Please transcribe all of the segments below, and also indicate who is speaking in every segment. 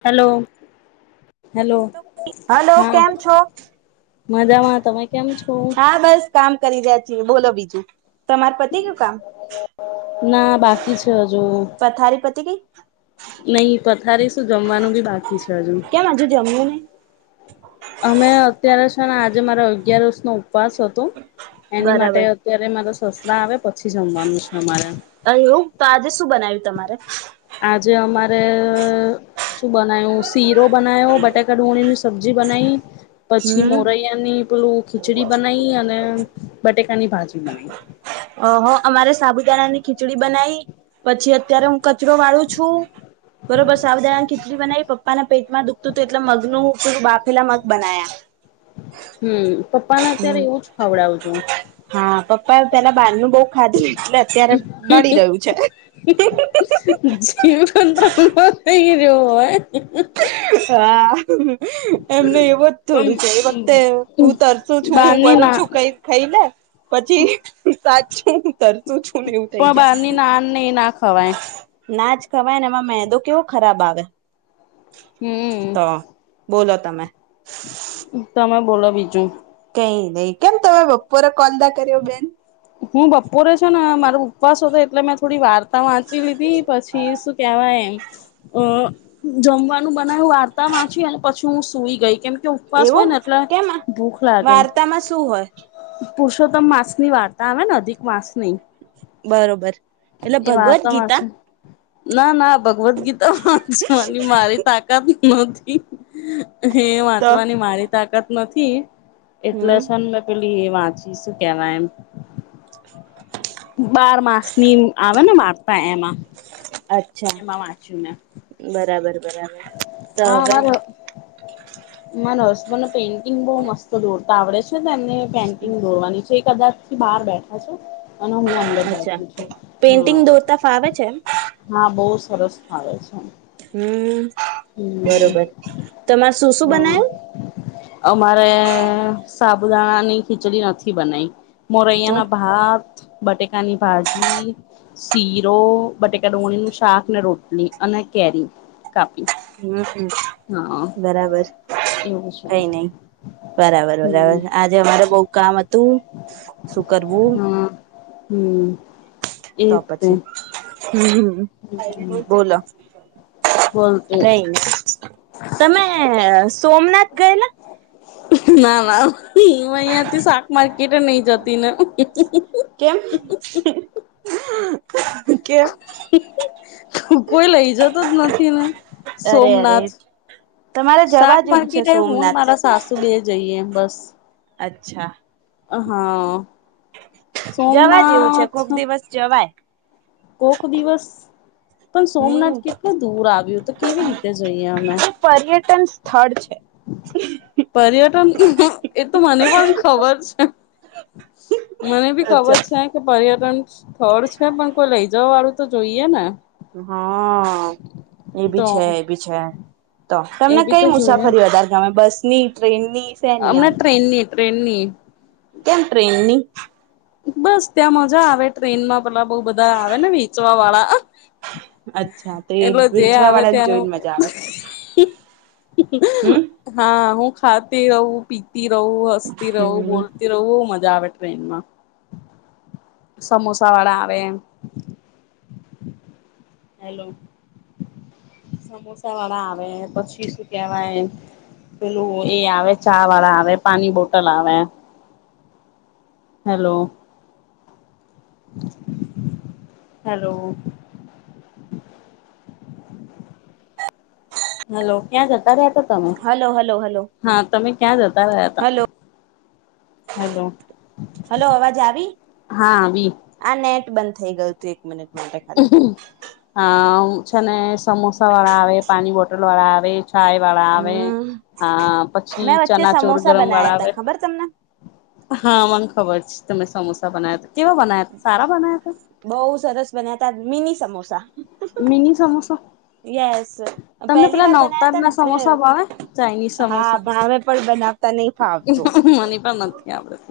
Speaker 1: Hello
Speaker 2: hello કેમ છો
Speaker 1: મજામાં તમે કેમ છો
Speaker 2: હા બસ કામ કરી ર બોલો બીજું તમાર પતિ ગયું કામ?
Speaker 1: ના બાકી છે હજુ
Speaker 2: તી ગઈ.
Speaker 1: નઈ પથારીશ તું જમવાનું બી બાકી છે હજુ.
Speaker 2: કેમ હજુ જમ્યું નહી?
Speaker 1: અમે અત્યારે છેને, આજે મારો અગિયારસનો ઉપવાસ હતો એની માટે
Speaker 2: બરાબર
Speaker 1: અત્યારે [unintelligible] [unintelligible] આવે પછી જમવાનું છે. અમારે
Speaker 2: [unintelligible] તો આજે શું બનાવ્યું તમારે?
Speaker 1: જે અમારે અ શું બનાયુ શીરો બનાયો બટાકા ડુંગણીની સબ્જી બનઈ પછી
Speaker 2: હમ
Speaker 1: મોરૈયા ની પેલું ખીચડી બનાઇ અને બટેકાની ભાજી [inaudible]
Speaker 2: ઓહો અમારે સાબુદાણા ની ખીચડી બનાવી પછી અત્યારે હું કચરો વાળું છું બરોબર સાબુદાણાની ખીચડી બનાવી પપ્પાનાને પેટમાં [unintelligible] એટલે મગનું બાફેલા મગ બનાયા.
Speaker 1: હમ પપ્પાને અત્યારે એવું જ ખવડાવજો
Speaker 2: પપ્પાએ પેલા બહારનું બહુ ખાધું એટલે અત્યારે નડી
Speaker 1: [inaudible]
Speaker 2: રહ્યું છે.
Speaker 1: જીવન [unintelligible] એવું હોય?
Speaker 2: [inaudible] [unintelligible] [unintelligible] એમને એવું જ
Speaker 1: પણ
Speaker 2: થોડું છે, એ વખતે હું તરસું છું, હું
Speaker 1: બહારની
Speaker 2: મરું
Speaker 1: ના
Speaker 2: છું, કઈ ખઈને પછી સાચી તરતું છું ને એવું થઈ
Speaker 1: પણ બહારની નાન ને એ ના ખવાય
Speaker 2: જાય નાજ ખવાય ને એમાં મે તો કેવો ખરાબ આવે.
Speaker 1: હમ
Speaker 2: તો બોલો તમે
Speaker 1: તમે બોલો બીજું
Speaker 2: નહીં, નહી. કેમ તમે બપોરે કોલ ના કર્યો બેન?
Speaker 1: હું બપોરે છે, ને મારો ઉપવાસ હતો એટલે મેં થોડી વાર મેં વાંચી લીધી પછી શું કેહેવાય એમ અ જમવાનું બનાયુ વાર્તા વાંચી અને પછી હું સુઈ ગઈ કેમ? કે ઉપવાસ હોય
Speaker 2: એવું
Speaker 1: ને એટલે
Speaker 2: કેમાં
Speaker 1: ભૂખ
Speaker 2: વાર્તામાં શું હોય
Speaker 1: ો તમ માંસ ની વાર્તા આવે ને અધિક મામાંસ નહી
Speaker 2: બરોબર એટલે ભગવદ્ ગીતા
Speaker 1: વાંચે ના ના [unintelligible] ગીતા વાચવાની મારી તાકાત માકી [unintelligible] હ
Speaker 2: તો
Speaker 1: વાંચવાની મારે તાકાત નથી. એટલે
Speaker 2: હમ
Speaker 1: છેન મે પેલુ એ વાંચી શકે આવા એમ બાર માસ મિમ આવે ને મા પા એમાં
Speaker 2: અચ્છા
Speaker 1: એમાં વાંચ્યું ને
Speaker 2: બરાબર બરાબર તો હવે
Speaker 1: માને હસબન્ નો પેઇન્ટિંગ બોઉ મસ્ત દોરતા આવડે છે શું તમને પેન્ટિંગ દોડવાની છે? કદાચ થી બહાર બેઠા છે અને હું અંદર
Speaker 2: અચ્છા
Speaker 1: બેઠું છું,
Speaker 2: પેઇન્ટિંગ
Speaker 1: હા
Speaker 2: દોરતા ફાવે છે એમ
Speaker 1: હા બોઉ સર સરસ ફાવે છે.
Speaker 2: હમ્મ.
Speaker 1: હમ
Speaker 2: બરોબર તમારે શું શું
Speaker 1: હા
Speaker 2: બનાયું?
Speaker 1: અમારે સાબુદાણા ની ખીચડી નથી બનાયી
Speaker 2: તો
Speaker 1: મોરૈયા ના ભાત બટેકાની ભાજી શીરો બટેકા નું [unintelligible] શાક ને રોટલી અને કેરી. કાપી
Speaker 2: હમ્મ
Speaker 1: હા
Speaker 2: બરાબર
Speaker 1: એવું છે
Speaker 2: કઈ નઈ બરાબર
Speaker 1: હમ
Speaker 2: બરાબર આજે અમારે બઉ કામ હતું શું કરવું?
Speaker 1: હમમ્.
Speaker 2: તો પછી હમ્મ હામ બોલો.
Speaker 1: બોલતી
Speaker 2: કઈ નહીં તમે એ શું સોમનાથ ગયેલા
Speaker 1: હમ ના ના [unintelligible] આમાં અહીયા થી શાક માર્કેટ કિટન નહી જતી ને હુ, હુ, હુ, હુ,
Speaker 2: કેમ
Speaker 1: હુ, હુ, હુ
Speaker 2: [unintelligible]
Speaker 1: હુ, હુ, હુ, કોઈ લઈ જતો જ નથી ને
Speaker 2: અરે અરે
Speaker 1: સોમનાથ
Speaker 2: તમારે જવા
Speaker 1: શાક
Speaker 2: જેવું છે
Speaker 1: માર્કેટ હુંને
Speaker 2: સોમનાથ
Speaker 1: મારા સાસુ બે જઈએ બસ.
Speaker 2: અચ્છા.
Speaker 1: હા
Speaker 2: જવા જેવું છે,
Speaker 1: સોમનાથ
Speaker 2: કોક દિવસ જવાય.
Speaker 1: કોક દિવસ પણ
Speaker 2: હમ
Speaker 1: સોમનાથ કેટલું દૂર આવ્યું તો કેવી રીતે જઈએ અમે.
Speaker 2: એ પર્યટન સ્થળ છે
Speaker 1: પર્યટન એ તો મને પણ ખબર છે મને ભી ખબર
Speaker 2: અચ્છા
Speaker 1: છે કે પ પર્યટન સ્થળ છે પણ ત વાળું તો જોઈએ ને
Speaker 2: હા એ
Speaker 1: તો
Speaker 2: ભી છે એ ભી છે તો તમને કઈ મુસાફરી વધારે ગમે બસની
Speaker 1: હમણા ટ્રેનની ટ્રેનની.
Speaker 2: કેમ ટ્રેનની?
Speaker 1: બસ ત્યાં મજા આવે ટ્રેનમાં પેલા બઉ બધા આવે ને વેંચવા વાળા
Speaker 2: અચ્છા તે
Speaker 1: એટલે જે
Speaker 2: વેચવા
Speaker 1: આવે
Speaker 2: વાળાને
Speaker 1: ત્યાંનું
Speaker 2: જોઈને મજા આવે હમ
Speaker 1: હા, હું ખાતી રહું પી તી રવ, હસતી રહું
Speaker 2: હમ
Speaker 1: બોલતી રહું મજા મજા આવે ટ્રેનમાં. સમોસા વાળા આવે. હેલો, સમોસા વાળા આવે પછી શું કેવાય, પેલું એ આવે ચા વાળા આવે પાની બોટલ આવે, હેલો. હેલો. હલો ક્યાં જતા રયા? તમે,
Speaker 2: હલો હલો હલો
Speaker 1: હા તમે ક્યા જતા રિયાતા.
Speaker 2: Hello
Speaker 1: hello.
Speaker 2: હલો અવાજ આવી,
Speaker 1: હા આવી
Speaker 2: આ નેટ બંધ થઈ ગયું હતું એક મિનિટ માટે ખાલી
Speaker 1: હા છે ને સમોસા વાળા આવે પાણી બોટલ લો વાળા આવે ચાય વાળા આવે
Speaker 2: હમ
Speaker 1: હા પછી
Speaker 2: મેં વચ્ચે
Speaker 1: ચનાચોર
Speaker 2: સમોસા
Speaker 1: ગરમ વાળા
Speaker 2: બનાયા તા
Speaker 1: આવે
Speaker 2: ખબર તમને
Speaker 1: હા મને ખબર છે તમે સમોસા બનાવ્યાતા કેવા બનાયા તા સારા બનાયા તા?
Speaker 2: બહુ સરસ બન્યા તા mini samosa
Speaker 1: mini samosa
Speaker 2: yes
Speaker 1: તમને
Speaker 2: પહેલી
Speaker 1: પેલા
Speaker 2: વાર બનાયા
Speaker 1: નવતાર
Speaker 2: તા ને
Speaker 1: ના સમોસા
Speaker 2: એટલે
Speaker 1: ભાવે ચાાઈનીઝ
Speaker 2: હા
Speaker 1: સમોસા.
Speaker 2: ભાવે પણ બનાવતા નહી ફાવતું
Speaker 1: મની પણ નથી આપડ.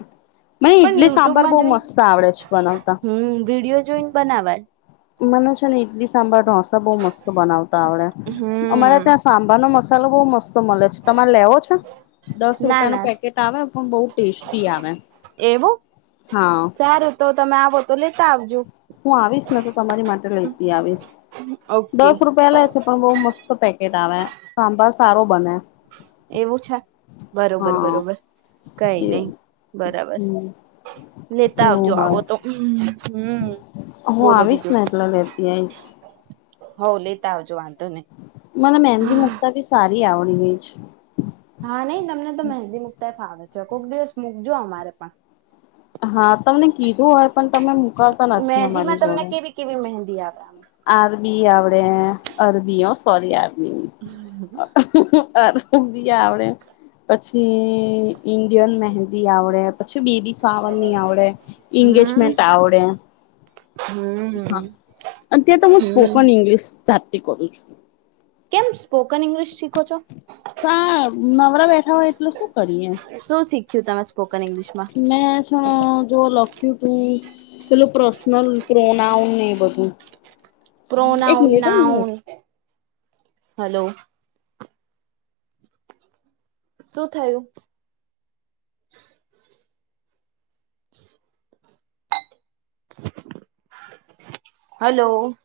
Speaker 2: પણ યુટ્યુબમાં જોઈને
Speaker 1: છે બનાવતા
Speaker 2: હમ્મ વિડિઓ જોઈને બનાવાય.
Speaker 1: મને છે ને ઈડલી સાંભાર ઢોસા બહુ મસ્ત બનાવતા આવડે અમારે
Speaker 2: હમ.
Speaker 1: ત્યાં સાંભાર નો મસ્ત ચાલ બહુ મસ્ત મળે છે તમારે લેવો છે દસ
Speaker 2: ના
Speaker 1: રૂપિયાનું
Speaker 2: ના
Speaker 1: પેકેટ આવે પણ બહુ ટેસ્ટી આવે,
Speaker 2: એવું
Speaker 1: હા.
Speaker 2: સારું તો તમે આવો તો લેતા આવજો.
Speaker 1: હું આવીશ ને તો તમારી માટે લેતી આવીશ
Speaker 2: ઓકે
Speaker 1: દસ રૂપિયા લે છે પણ બઉ મસ્ત પેકેટ આવે સાંભાર સારો બને.
Speaker 2: એવું છે બરોબર
Speaker 1: હા
Speaker 2: બરોબર કઈ
Speaker 1: એ
Speaker 2: નય બરાબર
Speaker 1: હમ
Speaker 2: લેતા આવજો
Speaker 1: એવું
Speaker 2: આવો
Speaker 1: હોય
Speaker 2: તો.
Speaker 1: હું
Speaker 2: બોલો
Speaker 1: આવીશ ને એટલે લેતી આઈશ.
Speaker 2: હવ લેતા આવજો નહી.
Speaker 1: મને મહેંદી
Speaker 2: હા
Speaker 1: મૂક્તા બી સારી આવડી ગઈ છે.
Speaker 2: હા નય તમને તો મહેંદી મુકતાય ફાવે. એકોક દિવસ મૂકજો અમારે પણ.
Speaker 1: હા, તમને કીધું હો પણ તમે મૂકાવતા નથી
Speaker 2: મહેંદી માં
Speaker 1: અમારી
Speaker 2: તમને
Speaker 1: જોડે.
Speaker 2: કેવી [inaudible]
Speaker 1: પર્યા.
Speaker 2: [inaudible]
Speaker 1: [inaudible] પછી ઇન્ડિયન મહેંદી આવડે પછી બેબી સાવરની આવડે,
Speaker 2: હમ.
Speaker 1: એંગેજમેન્ટ આવડે.
Speaker 2: હમ
Speaker 1: [inaudible] અને ત્યાંત
Speaker 2: હમ.
Speaker 1: સ્પોકન ઇંગ્લિશ ચાલુ [inaudible]
Speaker 2: કેમ? સ્પોકન ઇંગ્લિશ શીખો છો
Speaker 1: સા નવરા બેઠા હોય એટલે શું કરીએે
Speaker 2: શું શીખ્યું તમે સ્પોકન ઇંગ્લિશમાં
Speaker 1: મેં છ ન જો લખ્યું પેલુ પ્રસન્લ પ્રોનાઉન ને એ બધું. એક
Speaker 2: પ્રોનાઉન
Speaker 1: મિનિટ હો
Speaker 2: નાઉન. હલો. શું થયું? [inaudible] હલો.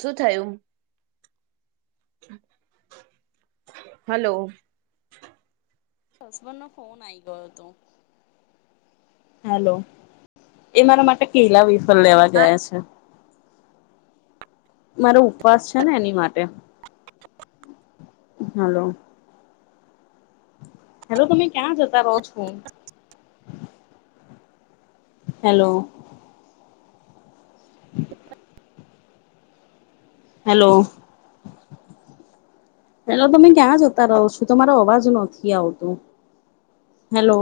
Speaker 2: શું થયું? [inaudible] હલો.
Speaker 1: [inaudible] હલો એ મારા માટે કેલા વેફર લેવા ગયા છે. મારો ઉપવાસ છે ને એની માટે, હલો હેલો તમે ક્યાં જતા રહો છો, હેલો. હેલો હેલો તમે ક્યાં જતા રહો છો તમારો અવાજ નથી આવતો હેલો.